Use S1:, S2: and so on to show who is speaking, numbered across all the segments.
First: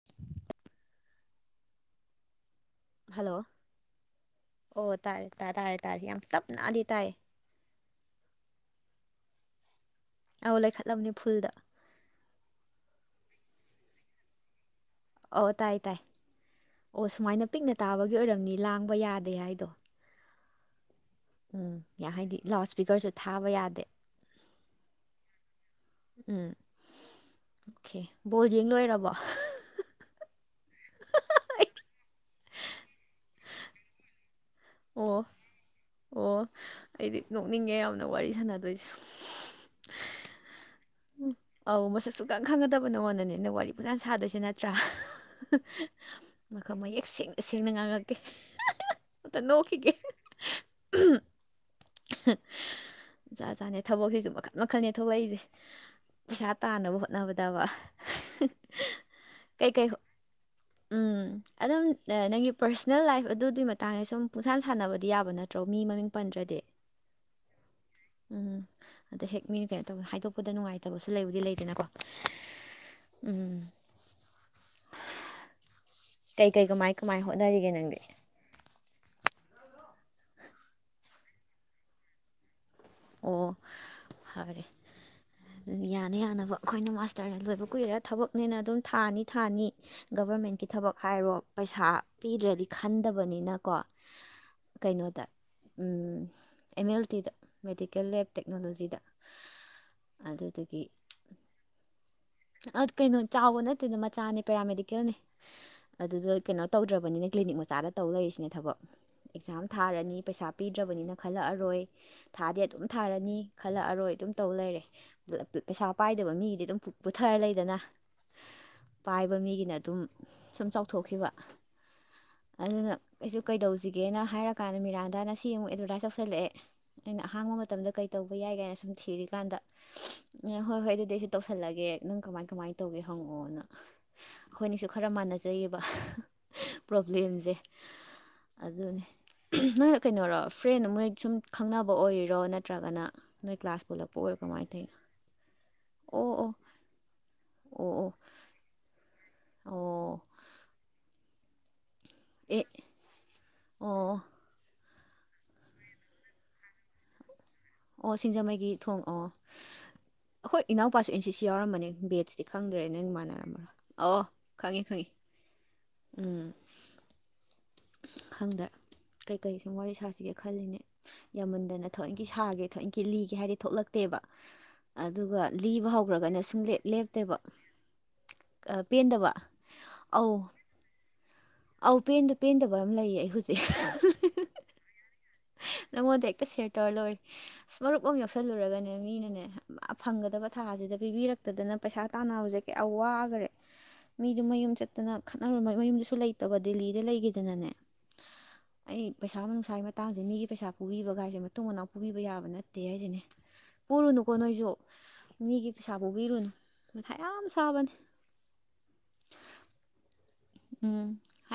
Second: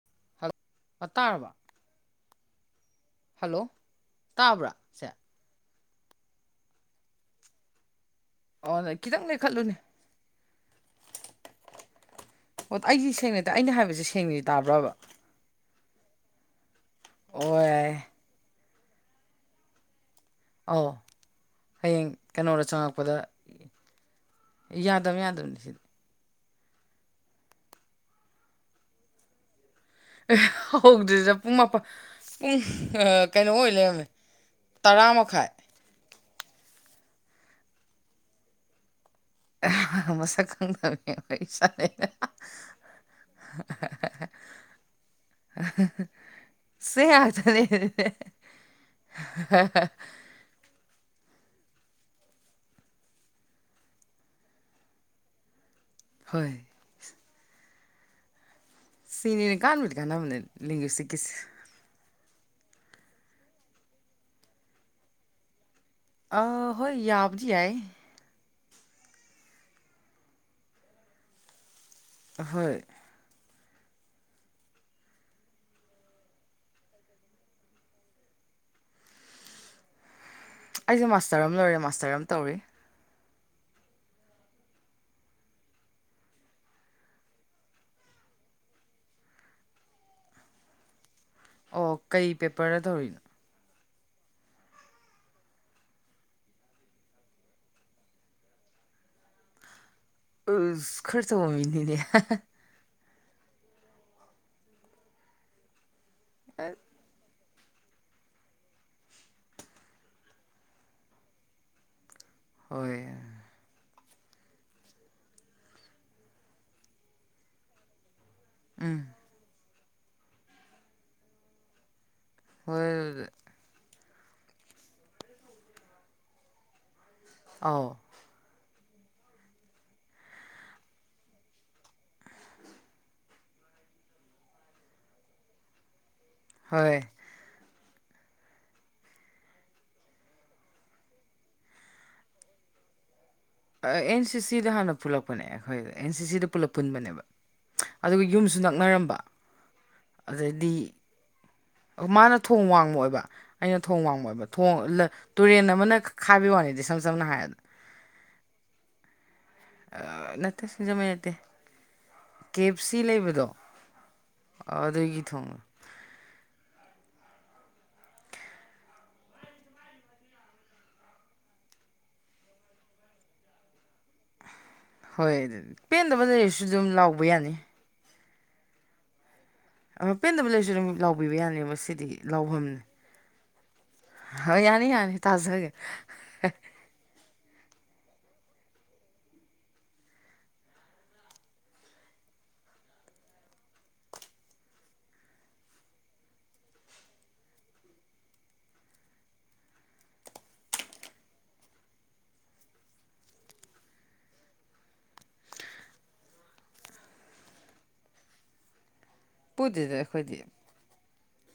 S1: [unintelligible]
S2: ꯑ ꯇꯥꯔꯕꯣ
S1: ꯍꯜꯂꯣ
S2: ꯇꯥꯕ꯭ꯔꯥ
S1: ꯑꯣ
S2: ꯁꯦ
S1: ꯇꯥꯔꯦ ꯇꯥ ꯇꯥꯔꯦ ꯇꯥꯔꯦ ꯌꯥꯝ ꯇꯞꯅꯗꯤ ꯇꯥꯏꯌꯦ
S2: ꯑꯣ ꯑꯗꯩ ꯈꯤꯇꯪ ꯂꯩꯈꯠꯂꯨꯅꯦ
S1: ꯑꯧ ꯂꯩꯈꯠꯂꯕꯅꯦ ꯐꯨꯜꯗ
S2: ꯑꯣ ꯑꯩꯗꯤ ꯁꯦꯡꯅꯗꯤ ꯑꯩꯅ ꯍꯥꯏꯕꯁꯦ ꯁꯦꯡꯅꯗꯤ ꯇꯥꯕ꯭ꯔꯥꯕ
S1: ꯑꯣ ꯇꯥꯏ ꯇꯥꯏ ꯑꯣ ꯁꯨꯃꯥꯏꯅ ꯄꯤꯛꯅ ꯇꯥꯕꯒꯤ ꯑꯣꯏꯔꯝꯅꯤ ꯂꯥꯡꯕ ꯌꯥꯗꯦ ꯍꯥꯏꯗꯣ
S2: ꯑꯧ
S1: ꯎꯝ
S2: ꯍꯌꯦꯡ
S1: ꯌꯥ ꯍꯥꯏꯗꯤ
S2: ꯀꯩꯅꯣꯗ
S1: ꯂꯥꯎꯠ ꯏꯁꯄꯤꯀꯔꯁꯨ ꯊꯥꯕ ꯌꯥꯗꯦ
S2: ꯑꯦ ꯌꯥꯗꯝꯅꯦ ꯌꯥꯗꯝꯅꯤ ꯁꯤꯗꯤ
S1: ꯎꯝ ꯑꯣꯀꯦ ꯕꯣꯜ ꯌꯦꯡ ꯂꯣꯏꯔꯕꯣ
S2: ꯑꯦ ꯍꯧꯗ꯭ꯔꯤꯗ ꯄꯨꯡ ꯃꯥꯄꯟ ꯄꯨꯡ ꯑ ꯀꯩꯅꯣ ꯑꯣꯏ ꯂꯩꯔꯝꯃꯦ ꯇꯔꯥ
S1: ꯑꯣ
S2: ꯃꯈꯥꯏ
S1: ꯑꯣ ꯑꯩꯗꯤ ꯅꯣꯛꯅꯤꯡꯉꯦ ꯌꯥꯝꯅ ꯋꯥꯔꯤ ꯁꯥꯟꯅꯗꯣꯏꯁꯦ
S2: ꯃꯁꯛ ꯈꯪ ꯡꯇꯕ ꯃꯤ ꯋꯔꯤ ꯁꯟꯅꯩ
S1: ꯄꯨꯁꯥꯟ ꯁꯥꯗꯣꯏꯁꯦ ꯅꯠꯇ꯭ꯔꯥ ꯃꯈꯥ
S2: ꯁꯤ
S1: ꯃꯌꯦꯛ ꯁꯦꯡꯅ
S2: ꯉꯥꯛꯇꯅꯦ
S1: ꯁꯦꯡꯅ ꯉꯥꯡꯉꯛꯀꯦ ꯑꯝꯇ ꯅꯣꯛꯈꯤꯒꯦ ꯖꯥ ꯖꯥꯠꯅꯦ ꯊꯕꯛꯁꯤꯁꯨ ꯃꯈꯟ ꯃꯈꯟꯅꯦ ꯊꯣꯛꯂꯛꯏꯖꯦ
S2: ꯍꯣꯏ
S1: ꯄꯩꯁꯥ ꯇꯥꯟꯅꯕ ꯍꯣꯠ ꯅꯕꯗꯕ
S2: ꯁꯤꯅꯤꯅꯦ ꯀꯥꯟꯕꯨꯗꯤ ꯀꯥꯟꯅꯕꯅꯦ ꯅꯤꯡꯒꯤ ꯁꯤꯛꯒꯤꯁ
S1: ꯎꯝ ꯑꯗꯨꯝ ꯅꯪꯒꯤ ꯄꯔꯁꯅꯦꯜ ꯂꯥꯏꯐ ꯑꯗꯨꯗꯤ ꯃꯇꯥꯡꯗ ꯁꯨꯝ ꯄꯨꯁꯥꯟ ꯁꯥꯟꯅꯕꯗꯤ ꯌꯥꯕ ꯅꯠꯇ꯭ꯔꯣ ꯃꯤ ꯃꯃꯤꯡ
S2: ꯑ
S1: ꯄꯟꯗ꯭ꯔꯗꯤ
S2: ꯍꯣꯏ ꯌꯥꯕꯨꯗꯤ ꯌꯥꯏ
S1: ꯎꯝ ꯑꯗ ꯍꯦꯛ ꯃꯤꯅ ꯀꯩꯅꯣ ꯇꯧꯕ ꯍꯥꯏꯗꯣꯛꯄꯗ ꯅꯨꯡꯉꯥꯏꯇꯕꯁꯨ ꯂꯩꯕꯨꯗꯤ ꯂꯩꯗꯅꯀꯣ
S2: ꯑꯍꯣꯏ
S1: ꯎꯝ ꯀꯩ ꯀꯩ ꯀꯃꯥꯏ ꯀꯃꯥꯏꯟ ꯍꯣꯠꯅꯔꯤꯒꯦ ꯅꯪꯗꯤ
S2: ꯑꯩꯖꯦ ꯃꯥꯁꯇꯔ ꯑꯃ ꯂꯣꯏꯔꯦ ꯃꯥꯁꯇꯔ ꯑꯃ ꯇꯧꯔꯤ
S1: ꯑꯣ ꯐꯔꯦ ꯌꯥꯅ ꯌꯥꯅꯕ ꯑꯈꯣꯏꯅ ꯃꯥꯁꯇꯔꯅ ꯂꯣꯏꯕ ꯀꯨꯏꯔ ꯊꯕꯛꯅꯦꯅ ꯑꯗꯨꯝ ꯊꯥꯅꯤ ꯊꯥꯅꯤ ꯒꯚꯔꯃꯦꯟꯀꯤ ꯊꯕꯛ ꯍꯥꯏꯔꯣ ꯄꯩꯁꯥ
S2: ꯑꯣ ꯀꯩ
S1: ꯄꯤꯗ꯭ꯔꯗꯤ
S2: ꯄꯦꯄꯔꯗ ꯇꯧꯔꯤꯅꯣ
S1: ꯈꯟꯗꯕꯅꯤꯅꯀꯣ ꯀꯩꯅꯣꯗ ꯎꯝ ꯑꯦꯝ ꯑꯦꯜ ꯇꯤꯗ ꯃꯦꯗꯤꯀꯦꯜ ꯂꯦꯞ ꯇꯦꯛꯅꯣꯂꯣꯖꯤꯗ ꯑꯗꯨꯇꯨꯀꯤ
S2: ꯑꯁ ꯈꯔ ꯇꯧꯕꯃꯤꯅꯤꯅꯦ
S1: ꯑ ꯀꯩꯅꯣ ꯆꯥꯎꯕ ꯅꯠꯇꯦꯗ ꯃꯆꯥꯅꯦ ꯄꯦꯔꯥꯃꯦꯗꯤꯀꯦꯜꯅꯦ ꯑꯗꯨꯗ ꯀꯩꯅꯣ ꯇꯧꯗ꯭ꯔꯕꯅꯤꯅꯦ ꯀ꯭ꯂꯤꯅꯤꯛ ꯃꯆꯥꯗ ꯇꯧ ꯂꯩꯔꯤꯁꯤꯅꯦ ꯊꯕꯛ ꯑꯦꯛꯖꯥꯝ ꯊꯥꯔꯅꯤ ꯄꯩꯁꯥ ꯄꯤꯗ꯭ꯔꯕꯅꯤꯅ ꯈꯜꯂꯛꯑꯔꯣꯏ ꯊꯥꯗꯤ ꯑꯗꯨꯝ
S2: ꯍꯣꯏ
S1: ꯊꯥꯔꯅꯤ ꯈꯜꯂꯛꯑꯔꯣꯏ ꯗꯨꯝ ꯇꯧ ꯂꯩꯔꯦ ꯄꯩꯁꯥ ꯄꯥꯏꯗꯕ ꯃꯤꯒꯤꯗꯤ ꯑꯗꯨꯝ ꯄꯨꯊꯔ ꯂꯩꯗꯅ
S2: ꯎꯝ
S1: ꯄꯥꯏꯕ ꯃꯤꯒꯤꯅ ꯑꯗꯨꯝ ꯁꯨꯝ ꯆꯥꯎꯊꯣꯛꯈꯤꯕ
S2: ꯍꯣꯏ
S1: ꯑꯗꯨꯅ ꯑꯩꯁꯨ ꯀꯩꯗꯧꯁꯤꯒꯦꯅ ꯍꯥꯏꯔꯀꯥꯟꯗ ꯃꯤꯔꯥꯗ ꯉꯁꯤ ꯑꯃꯨꯛ ꯑꯦꯗꯚꯔꯗꯥꯥꯏꯁ ꯇꯧꯁꯜꯂꯦꯛꯑꯦ ꯑꯩꯅ ꯑꯍꯥꯡꯕ ꯃꯇꯝꯗ
S2: ꯑꯥꯎ
S1: ꯀꯩ ꯇꯧꯕ ꯌꯥꯏ ꯀꯥꯏꯅ ꯁꯨꯝ ꯊꯤꯔꯤꯀꯥꯟꯗ ꯉꯦ ꯍꯣꯏ ꯍꯣꯏ ꯑꯗꯨꯗꯤ ꯑꯩꯖꯨ ꯇꯧꯁꯜꯂꯒꯦ ꯅꯪ ꯀꯃꯥꯏꯟ ꯀꯃꯥꯏꯟ ꯇꯧꯒꯦ ꯍꯪꯉꯛꯑꯣꯅ ꯑꯈꯣꯏꯅꯤꯁꯨ ꯈꯔ ꯃꯥꯟꯅꯖꯩꯌꯦꯕ
S2: ꯍꯣꯏ
S1: ꯄ꯭ꯔꯣꯕ꯭ꯂꯦꯝꯖꯦ ꯑꯗꯨꯅꯤ ꯅꯪꯅ ꯀꯩꯅꯣꯔꯣ ꯐ꯭ꯔꯦꯟ ꯃꯣꯏ ꯁꯨꯝ ꯈꯪꯅꯕ ꯑꯣꯏꯔꯤꯔꯣ ꯅꯠꯇ꯭ꯔꯒꯅ ꯅꯣꯏ ꯀ꯭ꯂꯥꯁ
S2: ꯑ
S1: ꯄꯨꯜꯂꯛꯄ
S2: ꯑꯦꯟ
S1: ꯑꯣꯏꯔꯣ
S2: ꯁꯤ
S1: ꯀꯃꯥꯏꯅ
S2: ꯁꯤꯗ ꯍꯥꯟꯅ
S1: ꯇꯧꯔꯤꯅꯣ
S2: ꯄꯨꯜꯂꯛ ꯄꯅꯦ ꯑꯩꯈꯣꯏ ꯑꯦꯟ ꯁꯤꯁꯤꯗ
S1: ꯑꯣ
S2: ꯄꯨꯂꯞ ꯄꯨꯟꯕꯅꯦꯕ
S1: ꯑꯣ ꯑꯣ
S2: ꯑꯗꯨꯒ ꯌꯨꯝꯁꯨ ꯅꯛꯅꯔꯝꯕ
S1: ꯑꯣ ꯑꯣ
S2: ꯑꯗꯩꯗꯤ ꯃꯥꯅ
S1: ꯑꯦ
S2: ꯊꯣꯡ ꯋꯥꯡꯃ ꯑꯣꯏꯕ ꯑꯩꯅ ꯊꯣꯡ
S1: ꯑꯣ
S2: ꯋꯥꯡꯃ ꯑꯣꯏꯕ ꯊꯣꯡ ꯇꯨꯔꯦꯟ ꯑꯃꯅ ꯈꯥꯏꯕꯩ ꯋꯥꯅꯤꯗꯤ ꯏꯁꯝ ꯁꯝꯅ ꯍꯥꯏꯔꯗ
S1: ꯑꯣ ꯁꯤꯡꯖꯃꯩꯒꯤ ꯊꯣꯡ ꯑꯣ ꯑꯈꯣꯏ
S2: ꯅꯠꯇꯦ
S1: ꯏꯅꯥꯎꯄꯥꯁꯨ
S2: ꯁꯤꯡꯖꯃꯩ
S1: ꯑꯦꯟ ꯁꯤ
S2: ꯅꯠꯇꯦ
S1: ꯁꯤ ꯌꯥꯎꯔꯝꯕꯅꯦ ꯕꯦꯠꯁꯤꯇꯤ ꯈꯪꯗ꯭ꯔꯦ ꯅꯣꯏ ꯃꯥꯟꯅꯔꯃꯔꯣ ꯑꯣ ꯈꯪꯉꯤ ꯈꯪꯉꯤ
S2: ꯑꯗꯒꯤ ꯊꯣꯡꯕ
S1: ꯎꯝ
S2: [inaudible]
S1: ꯈꯪꯗ ꯀꯩꯀꯩ ꯁꯨꯝ ꯋꯥꯔꯤ ꯁꯥꯁꯤꯒꯦ ꯈꯜꯂꯤꯅꯦ ꯌꯥꯝꯃꯟꯗꯅ ꯊꯋꯣꯏꯟꯀꯤ ꯁꯥꯒꯦ ꯊꯋꯣꯏꯟꯀꯤ ꯂꯤꯒꯦ ꯍꯥꯏꯔꯗꯤ ꯊꯣꯛꯂꯛꯇꯦꯕ
S2: ꯍꯣꯏ
S1: ꯑꯗꯨꯒ ꯂꯤꯕ
S2: ꯄꯦꯟꯗꯕ
S1: ꯍꯧꯈ꯭ꯔꯒꯅ
S2: ꯂꯩꯔꯁꯨ
S1: ꯁꯨꯡꯂꯦꯞ
S2: ꯑꯗꯨꯝ ꯂꯥꯎꯕ
S1: ꯂꯦꯞꯇꯦꯕ
S2: ꯌꯥꯅꯤ
S1: ꯑ ꯄꯦꯟꯗꯕ
S2: ꯑ
S1: ꯑꯧ
S2: ꯄꯦꯟꯗꯕ ꯂꯩꯥꯏꯔꯁꯨ ꯑꯗꯨꯝ ꯂꯥꯎꯕꯤꯕ ꯌꯥꯅꯦꯕ
S1: ꯑꯧ
S2: ꯃꯥꯁꯤꯗꯤ
S1: ꯄꯦꯟꯗ
S2: ꯂꯥꯎꯐꯝ
S1: ꯄꯦꯟꯗꯕ ꯑꯃ ꯂꯩꯌꯦ ꯑꯩ ꯍꯧꯖꯤꯛ
S2: ꯍꯣꯏ ꯌꯥꯅꯤ ꯌꯥꯅꯤ ꯇꯥꯖꯒꯦ
S1: ꯅꯉꯣꯟꯗ ꯍꯦꯛꯇ ꯁꯤꯌꯥꯔ ꯇꯧꯔ ꯂꯣꯏꯔꯦ ꯃꯔꯨꯞ ꯑꯃ ꯌꯥꯎꯁꯜꯂꯨꯔꯒꯅꯦ ꯃꯤꯅꯅꯦ ꯐꯪꯒꯗꯕ ꯊꯥꯁꯤꯗ ꯄꯤꯕꯤꯔꯛ ꯑꯗꯨꯗꯅ ꯄꯩꯁꯥ ꯇꯥꯟꯅꯕꯁꯦ ꯀꯩꯌꯥ ꯋꯥꯈꯔꯦ ꯃꯤꯗꯨ ꯃꯌꯨꯝ ꯆꯠꯇꯅ ꯈꯠꯅꯔꯨ ꯃꯌꯨꯝꯗꯁꯨ ꯂꯩꯇꯕ ꯗꯦꯜꯂꯤꯗ ꯂꯩꯈꯤꯗꯅꯅꯦ ꯑꯩ ꯄꯩꯁꯥ ꯅꯨꯡꯁꯥꯏ ꯃꯥ ꯇꯥꯡꯁꯦ ꯃꯤꯒꯤ ꯄꯩꯁꯥ ꯄꯨꯕꯤꯕꯒꯥꯏꯁꯦ ꯃꯇꯨꯡ ꯃꯅꯥꯎ ꯄꯨꯕꯤꯕ ꯌꯥꯕ ꯅꯠꯇꯦ ꯍꯥꯏꯁꯤꯅꯦ ꯄꯨꯔꯨꯅꯨꯀꯣ ꯅꯣꯏꯁꯨ ꯃꯤꯒꯤ ꯄꯩꯁꯥ ꯄꯨꯕꯤꯔꯨꯅꯨ ꯃꯊꯥ ꯌꯥꯝ ꯁꯥꯕꯅꯤ
S2: ꯄꯨꯗꯦꯗ ꯑꯩꯈꯣꯏꯗꯤ
S1: ꯎꯝ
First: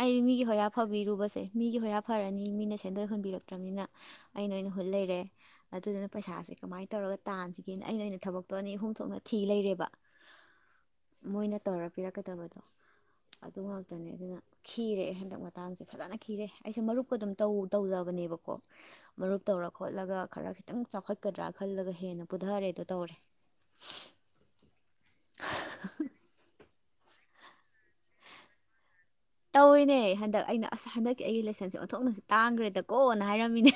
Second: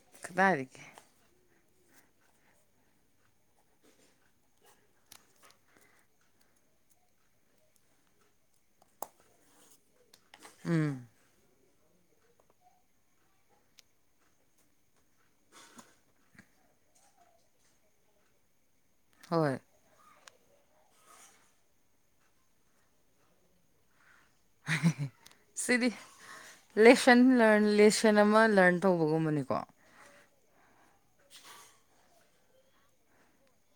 S1: ꯑꯩꯗꯤ ꯃꯤꯒꯤ ꯍꯣꯌꯥ
S2: ꯀꯗꯥꯏꯗꯒꯤ
S1: ꯐꯕꯤꯔꯨꯕꯁꯦ ꯃꯤꯒꯤ ꯍꯣꯌꯥ ꯐꯔꯅꯤ ꯃꯤꯅ ꯁꯦꯟꯗꯣꯏ ꯍꯨꯟꯕꯤꯔꯛꯇ꯭ꯔꯃꯤꯅ ꯑꯩꯩꯅꯥ ꯑꯣꯏꯅ ꯍꯨꯟ ꯂꯩꯔꯦ ꯑꯗꯨꯗꯨꯅ ꯄꯩꯁꯥꯁꯦ ꯀꯃꯥꯏꯅ ꯇꯧꯔꯒ ꯇꯥꯟꯁꯤꯒꯦꯅ ꯑꯩꯅ ꯑꯣꯏꯅ ꯊꯕꯛꯇꯣ ꯑꯅꯤ ꯑꯍꯨꯝ ꯊꯣꯛꯅ ꯊꯤ ꯂꯩꯔꯦꯕ
S2: ꯎꯝ
S1: ꯃꯣꯏꯅ ꯇꯧꯔ ꯄꯤꯔꯛꯀꯗꯕꯗꯣ ꯑꯗꯨ ꯉꯥꯛꯇꯅꯦ ꯑꯗꯨꯅ ꯈꯤꯔꯦ ꯍꯟꯗꯛ ꯃꯇꯥꯡꯁꯦ ꯐꯖꯅ ꯈꯤꯔꯦ ꯑꯩꯁꯦ ꯃꯔꯨꯞꯀ ꯑꯗꯨꯝ ꯇꯧ ꯇꯧꯖꯕꯅꯦꯕꯀꯣ ꯃꯔꯨꯞ
S2: ꯍꯣꯏ
S1: ꯇꯧꯔ ꯈꯣꯠꯂꯒ ꯈꯔ ꯈꯤꯇꯪ ꯆꯥꯎꯈꯠꯀꯗ꯭ꯔꯥ ꯈꯜꯂꯒ ꯍꯦꯟꯅ ꯄꯨꯊꯔꯦꯗꯣ ꯇꯧꯔꯦ
S2: ꯁꯤꯗꯤ ꯂꯦꯁꯟ ꯂꯔꯟ ꯂꯦꯁꯟ ꯑꯃ ꯂꯔꯟ ꯇꯧꯕꯒꯨꯝꯕꯅꯦꯕ
S1: ꯇꯧꯔꯤꯅꯦ ꯍꯟꯗꯛ ꯑꯩꯅ ꯑꯁ ꯍꯟꯗꯛꯀꯤ ꯑꯩꯒꯤ ꯂꯦꯁꯟꯁꯦ ꯑꯣꯟꯊꯣꯛꯅꯁꯨ ꯇꯥꯡꯈ꯭ꯔꯦꯗꯀꯣꯅ ꯍꯥꯏꯔꯝꯃꯤꯅꯦ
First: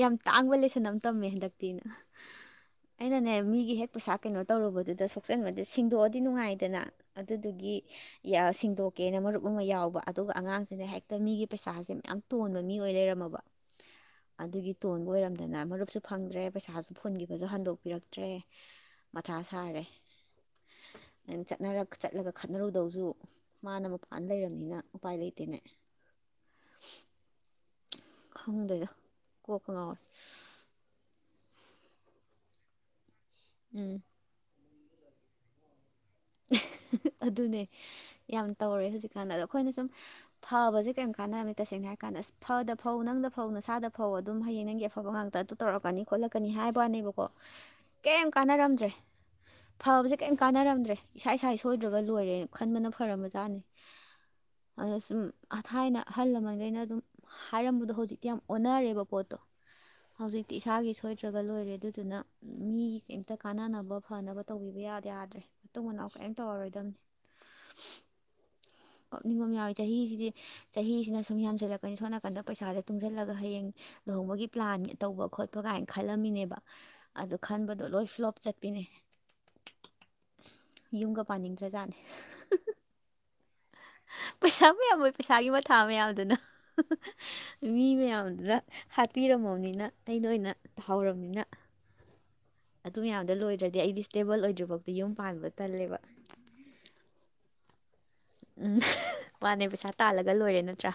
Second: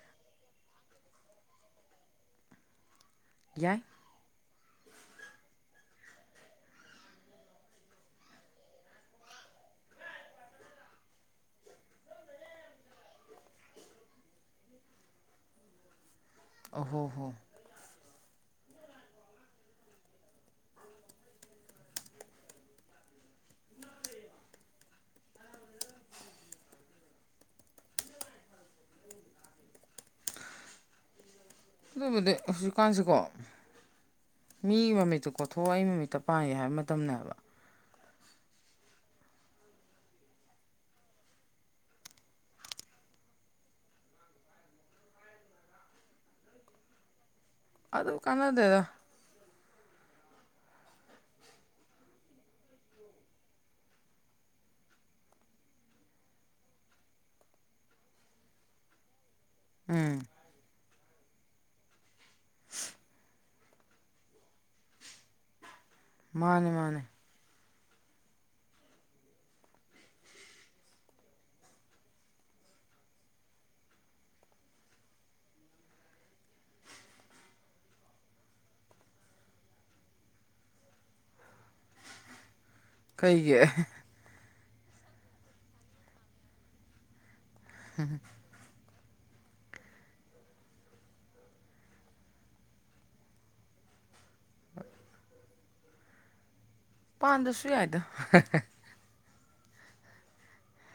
S1: ꯌꯥꯝ ꯇꯥꯡꯕ ꯂꯦꯁꯟ ꯑꯃ ꯇꯝꯃꯦ ꯍꯟꯗꯛꯇꯤ ꯑꯩꯅꯅꯦ ꯃꯤꯒꯤ
S2: ꯌꯥꯏ
S1: ꯍꯦꯛ ꯄꯩꯁꯥ ꯀꯩꯅꯣ ꯇꯧꯔꯨꯕꯗꯨꯗ ꯁꯣꯛꯆꯟꯕꯗꯨ ꯁꯦꯡꯗꯣꯛꯑꯗꯤ ꯅꯨꯡꯉꯥꯏꯗꯅ ꯑꯗꯨꯗꯨꯒꯤ ꯌꯥ ꯁꯤꯡꯗꯣꯛ ꯀꯦꯅ ꯃꯔꯨꯞ ꯑꯃ ꯌꯥꯎꯕ ꯑꯗꯨꯒ ꯑꯉꯥꯡꯁꯤꯅ ꯍꯦꯛꯇ ꯃꯤꯒꯤ ꯄꯩꯁꯥꯁꯦ ꯌꯥꯝ ꯇꯣꯟꯕ ꯃꯤ ꯑꯣꯏ ꯂꯩꯔꯝꯃꯕ ꯑꯗꯨꯒꯤ ꯇꯣꯟꯕ ꯑꯣꯏꯔꯝꯗꯅ ꯃꯔꯨꯞꯁꯨ ꯐꯪꯗ꯭ꯔꯦ ꯄꯩꯁꯥꯁꯨ
S2: ꯑꯍꯣ ꯍꯣ
S1: ꯐꯨꯟꯈꯤꯕꯁꯨ ꯍꯟꯗꯣꯛꯄꯤꯔꯛ ꯇ꯭ꯔꯦ ꯃꯊꯥ ꯁꯥꯔꯦ ꯑ ꯆꯠꯅꯔꯥ ꯆꯠꯂꯒ ꯈꯠꯅꯔꯨꯗꯧꯁꯨ ꯃꯥꯅ ꯃꯄꯥꯟ ꯂꯩꯔꯝꯅꯤꯅ ꯎꯄꯥꯏ ꯂꯩꯇꯦꯅꯦ ꯈꯪꯗꯦꯗ ꯀꯣꯛꯀꯥ ꯉꯥꯎꯋꯦ
S2: ꯑꯗꯨꯕꯨꯗꯤ ꯍꯧꯖꯤꯛ ꯀꯥꯟꯁꯤꯀꯣ
S1: ꯎꯝ
S2: ꯃꯤ ꯃꯃꯤꯠꯇꯣ ꯀꯣꯊꯣꯛꯑꯣ ꯑꯩ ꯃꯃꯤꯠꯇꯣ
S1: ꯑꯗꯨꯅꯦ ꯌꯥꯝ ꯇꯧꯔꯦ ꯍꯧꯖꯤꯛꯀꯥꯟꯗ ꯑꯗ ꯑꯩꯈꯣꯏꯅ ꯁꯨꯝ ꯐꯕꯁꯦ ꯀꯩꯝ ꯀꯥꯟꯅꯔꯝꯗꯔ꯭ꯦ ꯇꯁꯦꯡꯅ ꯍꯥꯏꯔ ꯀꯥꯟꯗ ꯐꯗ ꯐꯧ ꯅꯪꯗ ꯐꯧ ꯅꯁꯥꯗ ꯐꯧ ꯑꯗꯨꯝ ꯍꯌꯦꯡ ꯅꯪꯒꯤ ꯑꯐꯕ ꯉꯥꯛꯇ ꯑꯗꯨꯝ ꯇꯧꯔꯛꯀꯅꯤ ꯈꯣꯠꯂꯛꯀꯅꯤ ꯍꯥꯏꯕ ꯋꯥꯅꯦꯕꯀꯣ
S2: [inaudible]
S1: ꯀꯩꯝ
S2: ꯀꯥꯟꯅꯗꯦꯗ
S1: ꯀꯥꯟꯅꯔꯝꯗ꯭ꯔꯦ ꯐꯕꯁꯦ ꯀꯩꯝ ꯀꯥꯟꯅꯔꯝꯗ꯭ꯔꯦ ꯏꯁꯥ ꯏꯁꯥꯒꯤ ꯁꯣꯏꯗ꯭ꯔꯒ ꯂꯣꯏꯔꯦ ꯈꯟꯕꯅ ꯐꯔꯝꯕꯖꯥꯠꯅꯤ ꯑꯗ ꯁꯨꯝ ꯊꯥꯏꯅ ꯑꯍꯜ ꯂꯃꯟꯈꯩꯅ ꯑꯗꯨꯝ ꯍꯥꯏꯔꯝꯕꯗꯣ ꯍꯧꯖꯤꯛꯇꯤ ꯌꯥꯝ ꯑꯣꯟꯅꯔꯦꯕ ꯄꯣꯠꯇꯣ
S2: ꯎꯝ
S1: ꯍꯧꯖꯤꯛꯇꯤ ꯏꯁꯥꯒꯤ ꯁꯣꯏꯗ꯭ꯔꯒ ꯂꯣꯏꯔꯦ ꯑꯗꯨꯗꯨꯅ ꯃꯤꯒꯤ ꯀꯩꯝꯇ ꯀꯥꯟꯅꯅꯕ ꯐꯅꯕ ꯇꯧꯕꯤꯕ ꯌꯥꯗ ꯌꯥꯗ꯭ꯔꯦ ꯃꯇꯨꯡ ꯃꯅꯥꯎ ꯀꯔꯩꯝ
S2: ꯃꯥꯅꯦ
S1: ꯇꯧꯔꯔꯣꯏꯗꯝꯅꯤ
S2: ꯃꯥꯅꯦ
S1: ꯀꯞꯅꯤꯡꯕ ꯑꯃ ꯌꯥꯎꯋꯦ ꯆꯍꯤꯁꯤꯗꯤ ꯆꯍꯤꯁꯤꯅ ꯁꯨꯝ ꯌꯥꯝꯁꯤꯜꯂꯛꯀꯅꯤ ꯁꯣꯝ ꯅꯥꯀꯟꯗ ꯄꯩꯁꯥꯁꯦ ꯇꯨꯡꯁꯤꯜꯂꯒ ꯍꯌꯦꯡ ꯂꯨꯍꯣꯡꯕꯒꯤ ꯄ꯭ꯂꯥꯟ ꯇꯧꯕ ꯈꯣꯠꯄ ꯀꯥꯏꯅ ꯈꯜꯂꯝꯃꯤꯅꯦꯕ ꯑꯗꯨ ꯈꯟꯕꯗꯣ ꯂꯣꯏ ꯐ꯭ꯂꯣꯞ ꯆꯠꯄꯤꯅꯦ ꯌꯨꯝꯒ ꯄꯥꯟꯅꯤꯡꯗ꯭ꯔ ꯖꯥꯠꯅꯦ
S2: ꯀꯩꯒꯤ
S1: ꯄꯩꯁꯥ ꯃꯌꯥꯝ ꯄꯩꯁꯥꯒꯤ ꯃꯊꯥ ꯃꯌꯥꯝꯗꯨꯅ ꯃꯤ ꯃꯌꯥꯝꯗꯨꯅ ꯍꯥꯠꯄꯤꯔꯝꯃꯕꯅꯤꯅ ꯑꯩꯅ ꯑꯣꯏꯅ ꯇꯥꯍꯧꯔꯝꯅꯤꯅ ꯑꯗꯨ ꯃꯌꯥꯝꯗꯣ ꯂꯣꯏꯗ꯭ꯔꯗꯤ ꯑꯩꯗꯤ ꯁ꯭ꯇꯦꯕꯜ ꯑꯣꯏꯗ꯭ꯔꯤꯐꯥꯎꯗꯤ ꯌꯨꯝ ꯄꯥꯟꯕ ꯇꯜꯂꯦꯕ
S2: ꯄꯥꯟꯗ꯭ꯔꯁꯨ ꯌꯥꯏꯗ
S1: ꯎꯝ ꯃꯥꯅꯦ ꯄꯩꯁꯥ ꯇꯥꯜꯂꯒ ꯂꯣꯏꯔꯦ ꯅꯠꯇ꯭ꯔꯥ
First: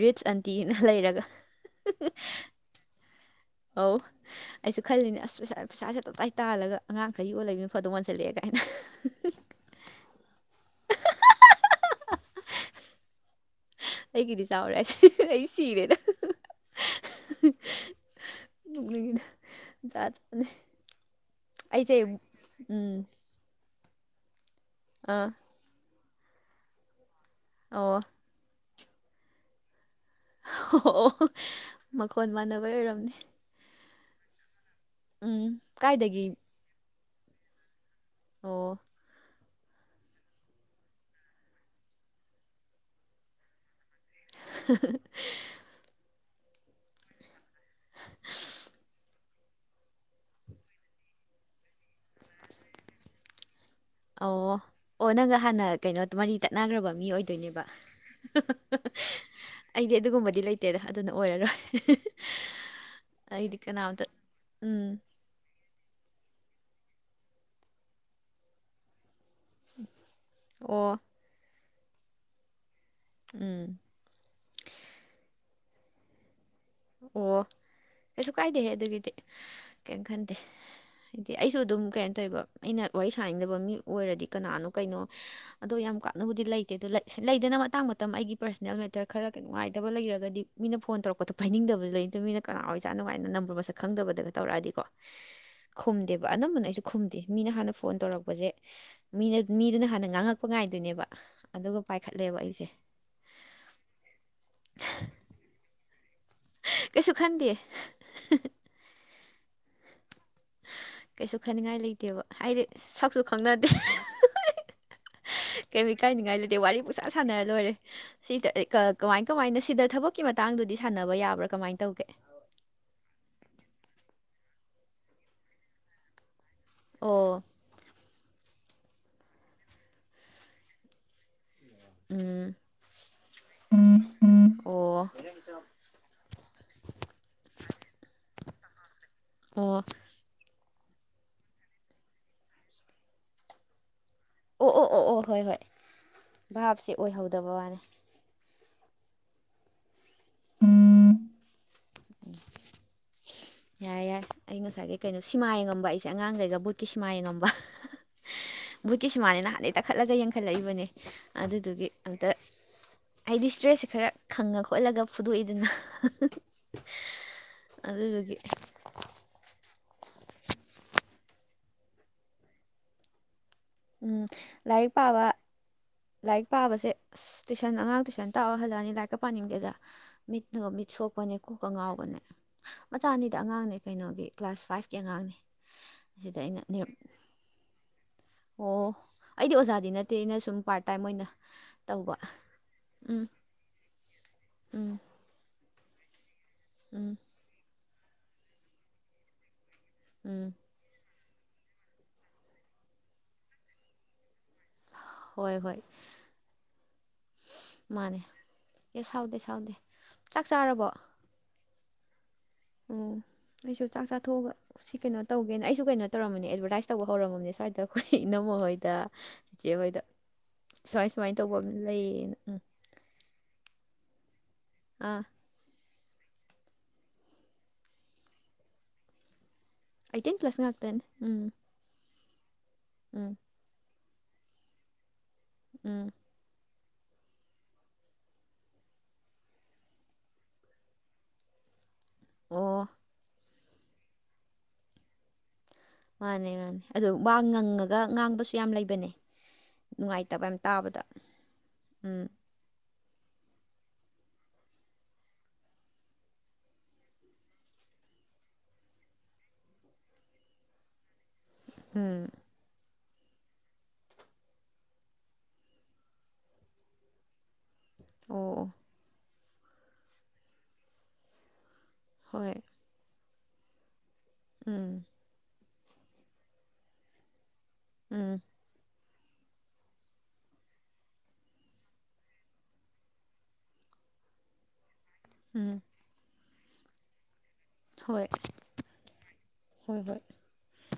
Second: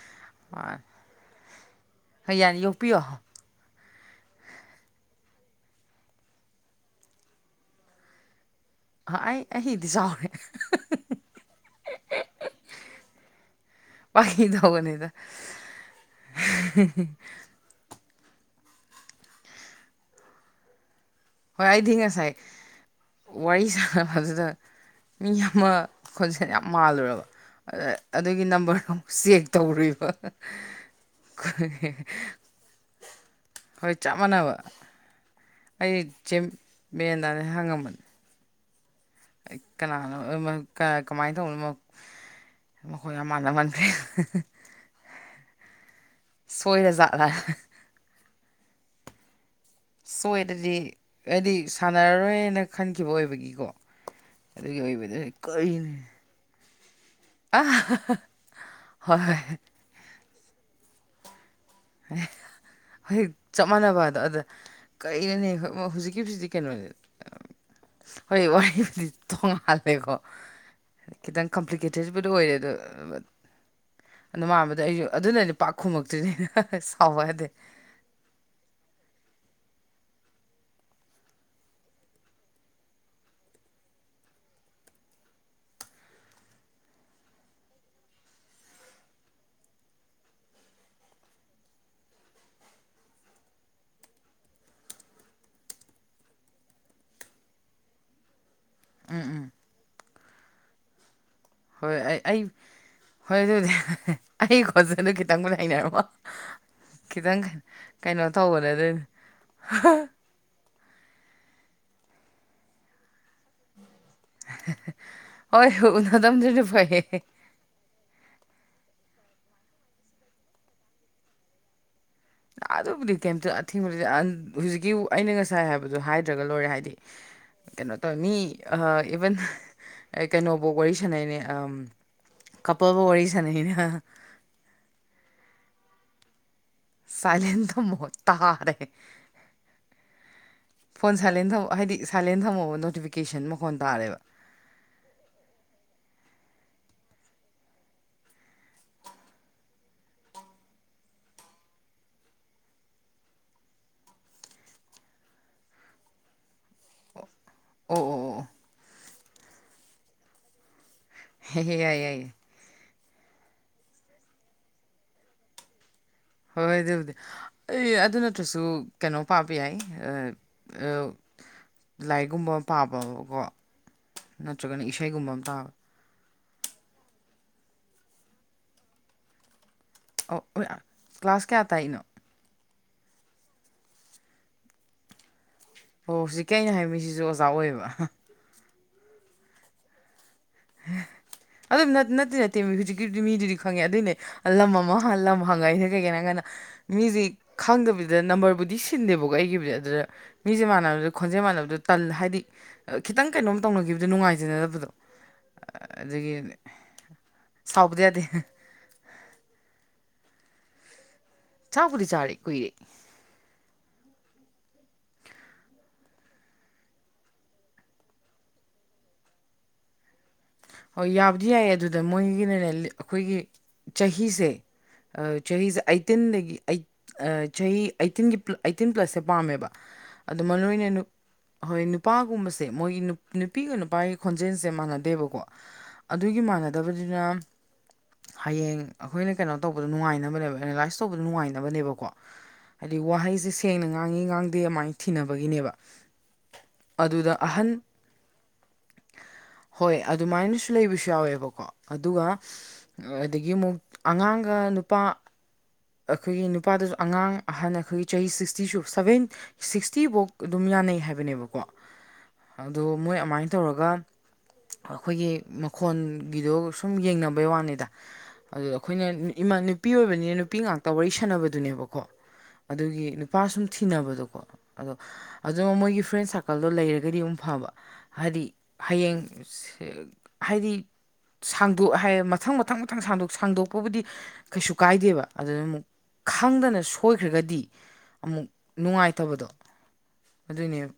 S1: ꯔꯤꯠꯁ ꯑꯟꯇꯤꯅ
S2: ꯃꯥꯅꯦ
S1: ꯂꯩꯔꯒ
S2: ꯍꯣꯏ ꯌꯥꯅꯤ ꯌꯣꯛꯄꯤꯌꯣ
S1: ꯑꯧ ꯑꯩꯁꯨ ꯈꯜꯂꯤꯅꯦ ꯑꯁ ꯄꯩꯁꯥ ꯄꯩꯁꯥꯁꯦ ꯇꯞꯇꯥꯏ ꯇꯥꯜꯂꯒ ꯑꯉꯥꯡ ꯈꯔ ꯌꯣꯛꯑꯒ ꯂꯩꯕꯅ ꯐꯗꯧ ꯃꯟꯁꯤꯜꯂꯛꯑꯦ ꯀꯥꯏꯅ
S2: ꯑ ꯑꯩ ꯑꯩꯒꯤꯗꯤ ꯆꯥꯎꯔꯦ
S1: ꯑꯩꯒꯤꯗꯤ
S2: ꯐꯥꯒꯤ
S1: ꯆꯥꯎꯔꯦ
S2: ꯇꯧꯕꯅꯤꯗ
S1: ꯁꯤꯅꯤ ꯑꯩ ꯁꯤꯔꯦꯗ ꯅꯣꯛꯅꯤꯡꯉꯤꯗ ꯖꯥꯠꯖꯥꯠꯅꯦ
S2: ꯍꯣꯏ ꯑꯩꯗꯤ ꯉꯁꯥꯏ
S1: ꯎꯝ
S2: ꯋꯥꯔꯤ ꯁꯥꯟꯅꯕꯗꯨꯗ
S1: ꯑꯥ
S2: ꯃꯤ ꯑꯃ ꯈꯣꯟꯖꯦꯜ ꯌꯥꯝ ꯃꯥꯜꯂꯨꯔꯕ
S1: ꯑꯣ
S2: ꯑꯗꯨꯒꯤ ꯅꯝꯕꯔ ꯑꯃꯨꯛ ꯆꯦꯛ ꯇꯧꯔꯨꯏꯕ
S1: ꯑꯣ ꯃꯈꯣꯟ ꯃꯥꯟꯅꯕꯩ ꯑꯣꯏꯔꯝꯅꯤ
S2: ꯍꯣꯏ ꯆꯞ ꯃꯥꯟꯅꯕ
S1: ꯎꯝ
S2: ꯑꯩ
S1: ꯀꯥꯏꯗꯒꯤ
S2: ꯆꯦ ꯃꯦꯟꯗꯥ ꯔ ꯍꯪꯉꯝꯕꯅꯦ
S1: ꯑꯣ
S2: [unintelligible] ꯀꯃꯥꯏꯅ ꯇꯧꯕꯅꯣ ꯃꯈꯣꯏ ꯌꯥꯝ ꯃꯥꯟꯅꯃꯟ
S1: [unintelligible]
S2: ꯁꯣꯏꯔ ꯖꯥꯠꯂ
S1: [inaudible]
S2: ꯁꯣꯏꯗꯗꯤ ꯍꯥꯏꯗꯤ ꯁꯥꯟꯅꯔꯔꯣꯏꯅ ꯈꯟꯈꯤꯕ ꯑꯣꯏꯕꯒꯤꯀꯣ
S1: ꯑꯣ
S2: ꯑꯗꯨꯒꯤ
S1: ꯑꯣ
S2: ꯑꯣꯏꯕꯗ
S1: ꯅꯪꯒ ꯍꯥꯟꯅ
S2: ꯀꯔꯤꯅꯦ
S1: ꯀꯩꯅꯣ ꯃꯔꯤ ꯇꯠꯅꯈ꯭ꯔꯕ ꯃꯤ ꯑꯣꯏ
S2: ꯑ
S1: ꯗꯨꯣꯏꯅꯦꯕ
S2: ꯍꯣꯏ ꯍꯣꯏ
S1: ꯑꯩꯗꯤ ꯑꯗꯨꯒꯨꯝꯕꯗꯤ ꯂꯩꯇꯦꯗ ꯑꯗꯨꯅ ꯑꯣꯏꯔꯔꯣꯏ
S2: ꯑꯦ ꯍꯣꯏ
S1: ꯑꯩꯗꯤ
S2: ꯆꯞ
S1: ꯀꯅꯥꯝꯇ
S2: ꯃꯥꯟꯅꯕꯗꯣ ꯑꯗ
S1: ꯎꯝ
S2: ꯀꯩꯅꯣꯅꯦ ꯍꯧꯖꯤꯛꯀꯤ ꯖꯤꯕꯨꯗꯤ ꯀꯩꯅꯣꯅꯦ ꯍꯣꯏ ꯋꯥꯔꯤꯕꯨꯗꯤ ꯇꯣꯡꯉꯥꯜꯂꯦꯀꯣ
S1: ꯑꯣ
S2: ꯈꯤꯇꯪ ꯀꯝꯄ꯭ꯂꯤꯀꯦꯇꯦꯠꯕꯨꯗꯤ ꯑꯣꯏꯔꯦ ꯑꯗꯣ
S1: ꯎꯝ
S2: ꯑꯗꯨ ꯃꯥꯟꯕꯗ ꯑꯩꯁꯨ ꯑꯗꯨꯅꯅꯦ ꯄꯥꯛ ꯈꯨꯝꯃꯛꯇ꯭ꯔꯤ ꯁꯥꯎꯕ
S1: ꯑꯣ
S2: ꯌꯥꯗꯦ
S1: ꯀꯩꯁꯨ ꯀꯥꯏꯗꯦꯍꯦ ꯑꯗꯨꯒꯤꯗꯤ ꯀꯩꯝ ꯈꯟꯗꯦ ꯍꯥꯏꯗꯤ ꯑꯩꯁꯨ ꯑꯗꯨꯝ ꯀꯩꯅꯣ ꯇꯧꯋꯦꯕ ꯑꯩꯅ ꯋꯥꯔꯤ ꯁꯥꯟꯅꯅꯤꯡꯗꯕ ꯃꯤ ꯑꯣꯏꯔꯗꯤ ꯀꯅꯥꯅꯣ ꯀꯩꯅꯣ ꯑꯗꯣ ꯌꯥꯝ ꯀꯥꯟꯅꯕꯨꯗꯤ ꯂꯩꯇꯦ ꯑꯗꯣ ꯂꯩꯗꯅ ꯃꯇꯥꯡ ꯃꯇꯝ ꯑꯩꯒꯤ ꯄꯔꯁꯅꯦꯜ ꯃꯦꯇꯔ ꯈꯔ ꯅꯨꯡꯉꯥꯏꯇꯕ ꯂꯩꯔꯒꯗꯤ ꯃꯤꯅ ꯐꯣꯟ ꯇꯧꯔꯛꯄꯗ ꯄꯥꯏꯅꯤꯡꯗꯕꯁꯨ ꯂꯩ ꯗꯨ ꯃꯤꯅ ꯀꯅꯥ ꯑꯣꯏꯖꯥꯠꯅꯣ ꯀꯥꯏꯅ ꯅꯝꯕꯔ ꯃꯁꯛ ꯈꯪꯗꯕꯗꯒ ꯇꯧꯔꯛꯑꯗꯤꯀꯣ ꯈꯨꯝꯗꯦꯕ ꯑꯅꯝꯕꯅ ꯑꯩꯁꯨ ꯈꯨꯝꯗꯦ ꯃꯤꯅ ꯍꯥꯟꯅ ꯐꯣꯟ ꯇꯧꯔꯛꯄꯖꯦ ꯃꯤꯅ ꯃꯤꯗꯨꯅ ꯍꯥꯟꯅ ꯉꯥꯡꯉꯛꯄ ꯉꯥꯏꯗꯣꯏꯅꯦꯕ ꯑꯗꯨꯒ
S2: ꯍꯣꯏ ꯑꯩ
S1: ꯄꯥꯏꯈꯠꯂꯦꯕ
S2: ꯑꯩ
S1: ꯑꯩꯁꯦ
S2: ꯍꯣꯏ ꯑꯗꯨꯅꯦ ꯑꯩ ꯈꯣꯖꯦꯜꯗꯨ ꯈꯤꯇꯪꯕꯨꯗꯤ ꯍꯩꯅꯔꯝꯃꯣ
S1: ꯀꯩꯁꯨ
S2: ꯈꯤꯇꯪ
S1: ꯈꯟꯗꯦ
S2: ꯀꯩꯅꯣ ꯇꯧꯕꯅꯦ ꯑꯗꯨꯏꯅꯦ
S1: ꯀꯩꯁꯨ ꯈꯟꯅꯤꯡꯉꯥꯏ ꯂꯩꯇꯦꯕ ꯍꯥꯏꯗꯤ ꯁꯛꯁꯨ ꯈꯪꯅꯗꯦ
S2: ꯍꯣꯏ
S1: ꯀꯩꯝ ꯏꯀꯥꯏꯅꯤꯉꯥꯏ ꯂꯩꯇꯦ
S2: ꯎꯅꯗꯕꯗꯨꯅ
S1: ꯋꯥꯔꯤ
S2: ꯐꯩꯌꯦ
S1: ꯄꯪꯁꯥ ꯁꯥꯟꯅꯔ ꯂꯣꯏꯔꯦ ꯁꯤ ꯀꯃꯥꯏ ꯀꯃꯥꯏꯅ ꯁꯤꯗ ꯊꯕꯛꯀꯤ ꯃꯇꯥꯡꯗꯨꯗꯤ ꯁꯥꯟꯅꯕ ꯌꯥꯕ꯭ꯔꯥ ꯀꯃꯥꯏꯟ ꯇꯧꯒꯦ
S2: ꯑꯗꯨꯕꯨꯗꯤ ꯀꯩꯝꯇ ꯑꯊꯤꯡꯕꯗ [unintelligible] ꯍꯧꯖꯤꯛꯀꯤ ꯑꯩꯅ ꯉꯁꯥꯏ ꯍꯥꯏꯕꯗꯨ ꯍꯥꯏ ꯗ꯭ꯔꯒ ꯂꯣꯏꯔꯦ ꯍꯥꯏꯗꯤ
S1: ꯑꯣ
S2: ꯀꯩꯅꯣ ꯇꯧꯋꯦ ꯃꯤ ꯑ ꯏꯚꯟ ꯑꯩ ꯀꯩꯅꯣꯕꯨꯛ ꯋꯥꯔꯤ ꯁꯥꯟꯅꯩꯅꯦ ꯑꯝ
S1: ꯎꯝ꯫
S2: ꯀꯄꯜꯕꯨ ꯋꯥꯔꯤ ꯁꯥꯟꯅꯅꯦ
S1: ꯑꯣ
S2: ꯁꯥꯏꯂꯦꯟ ꯊꯝꯃꯣ ꯇꯥꯔꯦ꯫
S1: ꯑꯣ꯫
S2: ꯐꯣꯟ ꯁꯥꯏꯂꯦꯟ ꯊꯝ ꯍꯥꯏꯗꯤ ꯁꯥꯏꯂꯦꯟ ꯊꯝꯃꯣꯕ ꯅꯣꯇꯤꯐꯤꯀꯦꯁꯟ ꯃꯈꯣꯟ ꯇꯥꯔꯦꯕ꯫
S1: ꯑꯣ ꯑꯣ ꯑꯣ ꯑꯣ ꯍꯣꯏ ꯍꯣꯏ ꯚꯥꯞꯁꯦ ꯑꯣꯏꯍꯧꯗꯕ ꯋꯥꯅꯦ꯫ ꯎꯝ꯫ ꯌꯥꯔꯦ ꯌꯥꯔꯦ ꯑꯩ ꯉꯁꯥꯏꯒꯩ ꯀꯩꯅꯣ ꯁꯤꯃꯥ ꯌꯦꯡꯉꯝꯕ ꯑꯩꯁꯦ ꯑꯉꯥꯡꯒꯩꯒ ꯕꯨꯠꯀꯤ ꯁꯤꯃꯥ ꯌꯦꯡꯉꯝꯕ꯫
S2: ꯑꯣ ꯑꯣ ꯑꯣ꯫
S1: ꯕꯨꯠꯀꯤ ꯁꯨꯃꯥꯟꯅꯦ ꯅꯍꯥꯟꯗꯩ ꯇꯛꯈꯠꯂꯒ ꯌꯦꯡꯈꯠꯂꯛꯏꯕꯅꯦ
S2: ꯍꯦ ꯍꯦ
S1: ꯑꯗꯨꯗꯨꯒꯤ
S2: ꯌꯥꯏ ꯌꯥꯏ ꯌꯥꯏ
S1: ꯑꯝꯇ ꯍꯥꯏꯗꯤ ꯏꯁꯇ꯭ꯔꯦꯁꯁꯦ ꯈꯔ ꯈꯪꯉ ꯈꯣꯠꯂꯒ ꯐꯨꯗꯣꯛꯏꯗꯅ꯫
S2: ꯍꯣꯏ ꯑꯗꯨꯕꯨꯗꯤ ꯑꯩ ꯑꯗꯨ
S1: ꯑꯗꯨꯗꯨꯒꯤ
S2: ꯅꯠꯇ꯭ꯔꯁꯨ ꯀꯩꯅꯣ ꯄꯥꯕ ꯌꯥꯏ ꯑ ꯑ ꯂꯥꯏꯔꯤꯛꯒꯨꯝꯕ ꯑꯃ ꯄꯥꯕꯀꯣ
S1: ꯎꯝ
S2: ꯅꯠꯇ꯭ꯔꯒꯅ
S1: ꯂꯥꯏꯔꯤꯛ ꯄꯥꯕ
S2: ꯏꯁꯩꯒꯨꯝꯕ ꯑꯃ ꯇꯥꯕ
S1: ꯂꯥꯏꯔꯤꯛ ꯄꯥꯕꯁꯦ ꯑꯁ ꯇꯨꯏꯁꯟ ꯑꯉꯥꯡ ꯇꯨꯏꯁꯟ ꯇꯥꯔ ꯍꯜꯂꯛꯑꯅꯤ ꯂꯥꯏꯔꯤꯛꯀ ꯄꯥꯅꯤꯡꯗꯦꯗ꯫
S2: ꯑꯣ
S1: ꯃꯤꯠꯅ ꯃꯤꯠ ꯁꯣꯛꯄꯅꯦ
S2: ꯀ꯭ꯂꯥꯁ ꯀꯌꯥ
S1: ꯀꯣꯛꯀ
S2: ꯇꯥꯛꯏꯅꯣ
S1: ꯉꯥꯎꯕꯅꯦ꯫ ꯃꯆꯥꯅꯤꯗꯤ ꯑꯉꯥꯡꯅꯦ ꯀꯩꯅꯣꯒꯤ ꯀ꯭ꯂꯥꯁ ꯐꯥꯏꯚꯀꯤ ꯑꯉꯥꯡꯅꯦ꯫
S2: ꯑꯣ
S1: ꯑꯁꯤꯗ
S2: ꯍꯧꯖꯤꯛꯀꯤ ꯑꯩꯅ ꯍꯥꯏ
S1: ꯅꯤꯔꯝ
S2: ꯃꯤꯁꯤꯁꯨ ꯑꯣꯖꯥ ꯑꯣꯏꯌꯦꯕ꯫
S1: ꯑꯣ ꯑꯩꯗꯤ ꯑꯣꯖꯥꯗꯤ ꯅꯠꯇꯦ ꯑꯩꯅ ꯁꯨꯝ ꯄꯥꯔꯠ ꯇꯥꯏꯝ ꯑꯣꯏꯅ
S2: ꯑꯗꯨꯝ ꯅꯠꯇꯦ
S1: ꯇꯧꯕ
S2: ꯅꯠꯇꯦ ꯍꯧꯖꯤꯛꯀꯤꯗꯨꯗꯤ
S1: ꯎꯝ
S2: ꯃꯤꯗꯨꯗꯤ ꯈꯪꯉꯦ ꯑꯗꯨꯏꯅꯦ ꯂꯝ ꯑꯃ
S1: ꯎꯝ
S2: ꯍꯡ ꯂꯝ ꯍꯪꯉꯏꯁꯦ ꯀꯩꯒꯤꯅꯣ ꯍꯥꯏ ꯀꯥꯟꯗ
S1: ꯎꯝ
S2: ꯃꯤꯖꯤ ꯈꯪꯗꯕꯤꯗ ꯅꯝꯕꯔꯕꯨꯗꯤ ꯁꯤꯟꯗꯦꯕꯀꯣ ꯑꯩꯒꯤꯕꯨꯗꯤ ꯑꯗꯨꯗ
S1: ꯎꯝ
S2: ꯃꯤꯖꯦ ꯃꯥꯟꯅꯕꯗ ꯈꯣꯟꯖꯦꯜ ꯃꯥꯟꯅꯕꯗꯣ ꯇꯟ ꯍꯥꯏꯗꯤ ꯈꯤꯇꯪ ꯀꯩꯅꯣꯝ ꯇꯧꯅꯒꯤꯕꯗꯣ ꯅꯨꯡꯉꯥꯏꯖꯅꯗꯕꯗꯣ
S1: ꯍꯣꯏ ꯍꯣꯏ
S2: ꯑꯗꯨꯒꯤ ꯁꯥꯎꯕꯗꯤ
S1: ꯃꯥꯅꯦ
S2: ꯌꯥꯗꯦ꯫
S1: ꯑꯦ ꯁꯥꯎꯗꯦ ꯁꯥꯎꯗꯦ ꯆꯥꯛ ꯆꯥꯔꯕꯣ꯫
S2: ꯆꯥꯛꯄꯨꯗꯤ ꯆꯥꯔꯦ ꯀꯨꯏꯔꯦ꯫
S1: ꯎꯝ ꯑꯩꯁꯨ ꯆꯥꯛ ꯆꯥꯊꯣꯛꯑꯒ ꯁꯤ ꯀꯩꯅꯣ ꯇꯧꯒꯦꯅ ꯑꯩꯁꯨ ꯀꯩꯅꯣ ꯇꯧꯔꯝꯕꯅꯦ ꯑꯦꯗꯕꯔꯇꯥꯏꯁ ꯇꯧꯕ ꯍꯧꯔꯝꯃꯕꯅꯦ ꯁ꯭ꯋꯥꯏꯗ ꯑꯩꯈꯣꯏ ꯏꯅꯝꯃ ꯍꯣꯏꯗ꯫ ꯆꯦꯆꯦ ꯍꯣꯏꯗ꯫
S2: ꯍꯣꯏ ꯌꯥꯕꯨꯗꯤ ꯌꯥꯏꯌꯦ ꯑꯗꯨꯗ
S1: ꯎꯝ
S2: ꯃꯣꯏꯒꯤꯅꯅꯦ ꯑꯩꯈꯣꯏꯒꯤ ꯆꯍꯤꯁꯦ
S1: ꯑꯥ
S2: ꯑ ꯆꯍꯤꯁꯦ ꯑꯩꯇꯤꯟꯗꯒꯤ ꯑꯩ ꯆꯍꯤ ꯑꯩꯇꯤꯟꯒꯤ ꯑꯩꯇꯤꯟ ꯄ꯭ꯂꯁꯁꯦ ꯄꯥꯝꯃꯦꯕ꯫
S1: ꯑꯩꯠꯇꯤꯟ
S2: ꯑꯗꯣ
S1: ꯄ꯭ꯂꯁ
S2: ꯃꯔꯨ
S1: ꯉꯥꯛꯇꯅꯦ
S2: ꯑꯣꯏꯅ
S1: ꯎꯝ
S2: ꯍꯣꯏ ꯅꯨ ꯅꯨꯄꯥꯒꯨꯝꯕꯁꯦ ꯃꯣꯏꯒꯤ
S1: ꯎꯝ
S2: ꯅꯨꯄꯤꯒ ꯅꯨꯄꯥꯒꯤ ꯈꯣꯟꯖꯦꯟꯁꯦ ꯃꯥꯟꯅꯗꯦꯕꯀꯣ
S1: ꯎꯝ꯫
S2: ꯑꯗꯨꯒꯤ ꯃꯥꯟꯅꯗꯕꯅꯤꯅ ꯍꯌꯦꯡ ꯑꯩꯈꯣꯏꯅ ꯀꯩꯅꯣ ꯇꯧꯕꯗ ꯅꯨꯡꯉꯥꯏꯅꯕꯅꯦꯕ ꯑꯦꯅꯥꯂꯥꯏꯁ ꯇꯧꯕꯗ ꯅꯨꯡꯉꯥꯏꯅꯕꯅꯦꯕꯀꯣ
S1: ꯑꯣ
S2: ꯍꯥꯏꯗꯤ ꯋꯥꯍꯩꯖꯤ ꯁꯦꯡꯅ ꯉꯥꯡꯉꯤ ꯉꯥꯡꯗꯦ ꯑꯗꯨꯃꯥꯏꯅ ꯊꯤꯅꯕꯒꯤꯅꯦꯕ
S1: ꯃꯥꯅꯦ ꯃꯥꯅꯦ ꯑꯗꯨ ꯋꯥ
S2: ꯑꯗꯨꯗ ꯑꯍꯟ
S1: ꯉꯪꯉꯒ ꯉꯥꯡꯕꯁꯨ ꯌꯥꯝ ꯂꯩꯕꯅꯦ꯫
S2: ꯍꯣꯏ
S1: ꯅꯨꯡꯉꯥꯏꯇꯕ ꯌꯥꯝ
S2: ꯑꯗꯨꯃꯥꯏꯅꯁꯨ
S1: ꯇꯥꯕꯗ
S2: ꯂꯩꯕꯁꯨ ꯌꯥꯎꯋꯦꯕꯀꯣ ꯑꯗꯨꯒ
S1: ꯎꯝ
S2: ꯑꯗꯒꯤ ꯑꯃꯨꯛ ꯑꯉꯥꯡꯒ ꯅꯨꯄꯥ ꯑꯩꯈꯣꯏꯒꯤ ꯅꯨꯄꯥꯗꯁꯨ ꯑꯉꯥꯡ ꯑꯍꯟ ꯑꯩꯈꯣꯏꯒꯤ ꯆꯍꯤ ꯁꯤꯛꯁꯇꯤꯁꯨ ꯁꯕꯦꯟ ꯁꯤꯛꯁꯇꯤꯕꯧ ꯑꯗꯨꯝ ꯌꯥꯅꯩ ꯍꯥꯏꯕꯅꯦꯕꯀꯣ
S1: ꯎꯝ꯫
S2: ꯑꯗꯣ ꯃꯣꯏ ꯑꯃꯥꯏꯟꯅ ꯇꯧꯔꯒ꯫ ꯑꯈꯣꯏꯒꯤ ꯃꯈꯣꯟꯒꯤꯗꯣ ꯁꯨꯝ ꯌꯦꯡꯅꯕꯩ ꯋꯥꯅꯤꯗ꯫
S1: ꯑꯣ ꯑꯣ
S2: ꯑꯗꯨꯗ ꯑꯩꯈꯣꯏꯅ ꯏꯃ ꯅꯨꯄꯤ ꯑꯣꯏꯕꯅꯤꯅ ꯅꯨꯄꯤ ꯉꯥꯛꯇ ꯋꯥꯔꯤ ꯁꯥꯟꯅꯕꯗꯨꯅꯦꯕꯀꯣ꯫
S1: ꯍꯣꯏ
S2: ꯑꯗꯨꯒꯤ ꯅꯨꯄꯥ ꯁꯨꯝ ꯊꯤꯅꯕꯗꯣꯀꯣ ꯑꯗꯣ
S1: ꯎꯝ
S2: ꯑꯗꯣ ꯃꯣꯏꯒꯤ ꯐ꯭ꯔꯦꯟ ꯁꯥꯔꯀꯜꯗꯣ ꯂꯩꯔꯒꯗꯤ ꯑꯗꯃꯨꯛ ꯐꯕ
S1: ꯎꯝ
S2: ꯍꯥꯏꯗꯤ ꯍꯌꯦꯡ ꯑꯦ ꯍꯥꯏꯗꯤ ꯁꯥꯡꯗꯣꯛ ꯍꯥꯏ ꯃꯊꯪ ꯃꯊꯪ ꯃꯊꯪ ꯁꯥꯡꯗꯣꯛ ꯁꯥꯡꯗꯣꯛꯄꯕꯨꯗꯤ ꯀꯩꯁꯨ ꯀꯥꯏꯗꯦꯕ꯫ ꯑꯗꯨꯗ
S1: ꯎꯝ
S2: ꯑꯃꯨꯛ ꯈꯪꯗꯅ ꯁꯣꯏꯈ꯭ꯔꯒꯗꯤ
S1: ꯍꯣꯏ
S2: ꯑꯃꯨꯛ ꯅꯨꯡꯉꯥꯏꯇꯕꯗꯣ꯫
S1: ꯍꯣꯏ ꯍꯣꯏ
S2: ꯑꯗꯨꯅꯦ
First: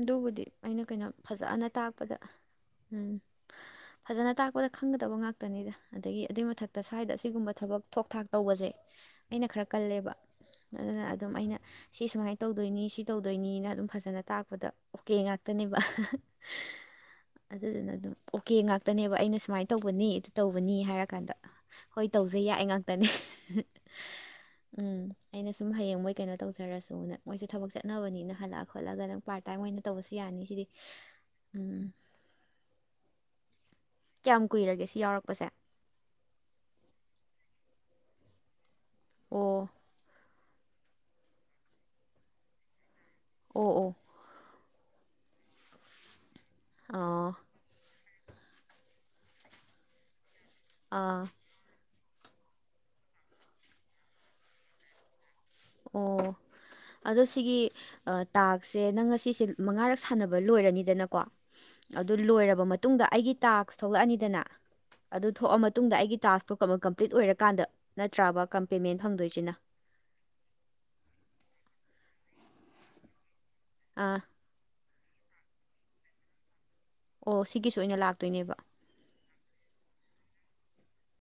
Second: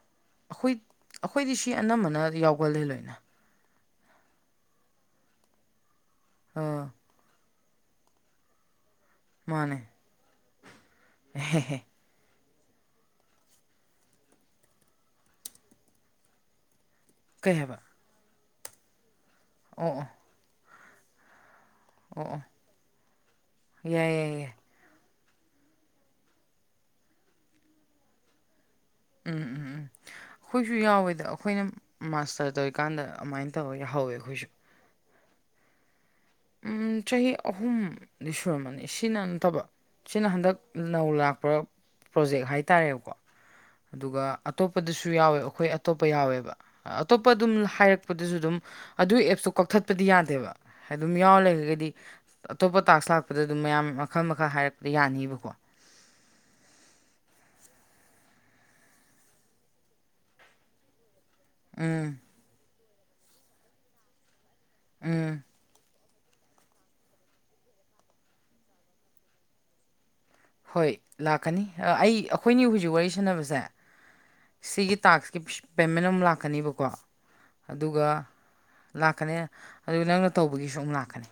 S1: ꯑꯗꯨꯕꯨꯗꯤ ꯑꯩꯅ ꯀꯩꯅꯣ
S2: ꯑꯩꯈꯣꯏꯗꯤ
S1: ꯐꯖꯥꯥꯅ
S2: ꯁꯤ
S1: ꯇꯥꯛꯄꯗ
S2: ꯑꯅꯝꯕꯅ ꯌꯥꯎꯒꯜꯂꯦ ꯂꯣꯏꯅ
S1: ꯎꯝ꯫ ꯐꯖꯅ ꯇꯥꯛꯄꯗ ꯈꯪꯒꯗꯕ ꯉꯥꯛꯇꯅꯤꯗ ꯑꯗꯒꯤ ꯑꯗꯨꯏ ꯃꯊꯛꯇ
S2: ꯑꯥ
S1: ꯁ꯭ꯋꯥꯏꯗ ꯑꯁꯤꯒꯨꯝꯕ ꯊꯕꯛ ꯊꯣꯛ ꯊꯥꯛ꯫ ꯇꯧꯕꯖꯦ ꯑꯩꯅ ꯈꯔ
S2: ꯃꯥꯅꯦ
S1: ꯀꯜꯂꯦꯕ ꯑꯗꯨꯅ ꯑꯗꯨꯝ ꯑꯩꯅ ꯁꯤ ꯁꯨꯃꯥꯏꯟ ꯇꯧꯗꯣꯏꯅꯤ ꯁꯤ ꯇꯧꯗꯣꯏꯅꯤꯅ ꯑꯗꯨꯝ ꯐꯖꯅ ꯇꯥꯛ ꯄꯗ ꯑꯣꯀꯦ ꯉꯥꯛꯇꯅꯦꯕ
S2: ꯀꯩ ꯍꯥꯏꯕ
S1: ꯑꯗꯨꯗꯨꯅ ꯑꯗꯨꯝ ꯑꯣꯀꯦ ꯉꯥꯛꯇꯅꯦꯕ ꯑꯩꯅ ꯁꯨꯃꯥꯏ
S2: ꯑꯣ ꯑꯣ
S1: ꯇꯧꯕꯅꯤ ꯑꯗꯨ ꯇꯧꯕꯅꯤ ꯍꯥꯏꯔ ꯀꯥꯟꯗ ꯍꯣꯏ
S2: ꯑꯣ
S1: ꯇꯧꯖꯦ
S2: ꯑꯣ
S1: ꯌꯥꯏ ꯉꯥꯛꯇꯅꯦ
S2: ꯌꯥꯏ ꯌꯥꯏ ꯌꯥꯏ
S1: ꯎꯝ ꯑꯩꯅ ꯁꯨꯝ ꯍꯌꯦꯡ ꯃꯣꯏ ꯀꯩꯅꯣ ꯇꯧꯖꯔꯁꯨꯅ ꯃꯣꯏꯁꯨ ꯊꯕꯛ ꯆꯠꯅꯕꯅꯤꯅ ꯍꯜꯂꯛꯑ ꯈꯣꯠꯂꯒ ꯅꯪ
S2: ꯎꯝ
S1: ꯄꯥꯔꯠ ꯇꯥꯏꯝ
S2: ꯎꯝ
S1: ꯑꯣꯏꯅ ꯇꯧꯕꯁꯨ ꯌꯥꯅꯤ ꯁꯤꯗꯤ
S2: ꯑꯩꯈꯣꯏꯁꯨ ꯌꯥꯎꯋꯦꯗ ꯑꯩꯈꯣꯏꯅ
S1: ꯎꯝ
S2: ꯃꯥꯁꯇꯔ ꯇꯧꯏꯀꯥꯟꯗ ꯑꯗꯨꯃꯥꯏꯟ ꯇꯧꯋ ꯌꯥꯍꯧꯋꯦ
S1: ꯀꯌꯥꯝ
S2: ꯑꯩꯈꯣꯏꯁꯨ꯫
S1: ꯀꯨꯏꯔꯒꯦ ꯁꯤ ꯌꯥꯎꯔꯛꯄꯁꯦ꯫
S2: ꯎꯝ ꯆꯍꯤ ꯑꯍꯨꯝꯗꯤ ꯁꯨꯔꯝꯃꯅꯤ ꯁꯤꯅ ꯅꯠꯇꯕ꯫
S1: ꯑꯣ
S2: ꯁꯤꯅ ꯍꯟꯗꯛ ꯅꯧ ꯂꯥꯛꯄ ꯄ꯭ꯔꯣꯖꯦꯛ ꯍꯥꯏꯇꯥꯔꯦꯕꯀꯣ꯫
S1: ꯑꯣ ꯑꯣ
S2: ꯑꯗꯨꯒ ꯑꯇꯣꯞꯄꯗꯁꯨ ꯌꯥꯎꯋꯦ ꯑꯩꯈꯣꯏ ꯑꯇꯣꯞꯄ ꯌꯥꯎꯋꯦꯕ ꯑꯇꯣꯞꯄ
S1: ꯑꯥ
S2: ꯑꯗꯨꯝ ꯍꯥꯏꯔꯛ ꯄꯗꯖꯨ ꯑꯗꯨꯝ ꯑꯗꯨ ꯑꯦꯞꯁꯇꯣ ꯀꯛꯊꯠꯄꯗꯤ ꯌꯥꯗꯦꯕ꯫ ꯑꯗꯨꯝ
S1: ꯑꯥ
S2: ꯌꯥꯎꯔ ꯂꯩꯔꯒꯗꯤ ꯑꯇꯣꯞꯄ ꯇꯥꯛꯁ ꯂꯥꯛꯄꯗ ꯑꯗꯨꯝ ꯃꯌꯥꯝ ꯃꯈꯜ ꯃꯈꯜ ꯍꯥꯏꯔꯛꯄ ꯌꯥꯅꯤꯕꯀꯣ꯫
S1: ꯑꯣ ꯑꯗꯣ ꯁꯤꯒꯤ ꯑ ꯇꯥꯛꯁꯁꯦ ꯅꯪ ꯉꯁꯤꯁꯦ ꯃꯉꯥꯔꯛ ꯁꯥꯟꯅꯕ ꯂꯣꯏꯔꯅꯤꯗꯅꯀꯣ꯫
S2: ꯎꯝ
S1: ꯑꯗꯨ ꯂꯣꯏꯔꯕ ꯃꯇꯨꯡꯗ ꯑꯩꯒꯤ ꯇꯥꯛꯁ ꯊꯣꯛꯂꯛꯑꯅꯤꯗꯅ꯫ ꯑꯗꯨ
S2: ꯎꯝ
S1: ꯊꯣꯛꯑ ꯃꯇꯨꯡꯗ ꯑꯩꯒꯤ ꯇꯥꯛꯁꯇꯣ ꯀꯝꯄ꯭ꯂꯤꯠ ꯑꯣꯏꯔꯀꯥꯟꯗ ꯅꯠꯇ꯭ꯔꯕ ꯀꯝ ꯄꯦꯃꯦꯟ ꯐꯪꯗꯣꯏꯁꯤꯅ꯫
S2: ꯍꯣꯏ ꯂꯥꯛꯀꯅꯤ ꯑꯑꯩ ꯑꯩꯈꯣꯏꯅꯤ ꯍꯨꯖꯤꯛ ꯋꯥꯔꯤ ꯁꯥꯟꯅꯕꯁꯦ
S1: ꯑꯥ
S2: ꯁꯤꯒꯤ ꯇꯥꯛꯁꯀꯤ ꯄꯦꯃꯦꯟ ꯑꯃ ꯂꯥꯛꯀꯅꯤꯕꯀꯣ
S1: ꯑꯣ ꯁꯤꯒꯤꯁꯨ ꯑꯣꯏꯅ
S2: ꯑꯗꯨꯒ
S1: ꯂꯥꯛꯇꯣꯏꯅꯦꯕ
S2: ꯂꯥꯛꯀꯅꯤ ꯑꯗꯨ ꯅꯪꯅ ꯇꯧꯕꯒꯤꯁꯨ ꯑꯃꯨꯛ ꯂꯥꯛꯀꯅꯤ꯫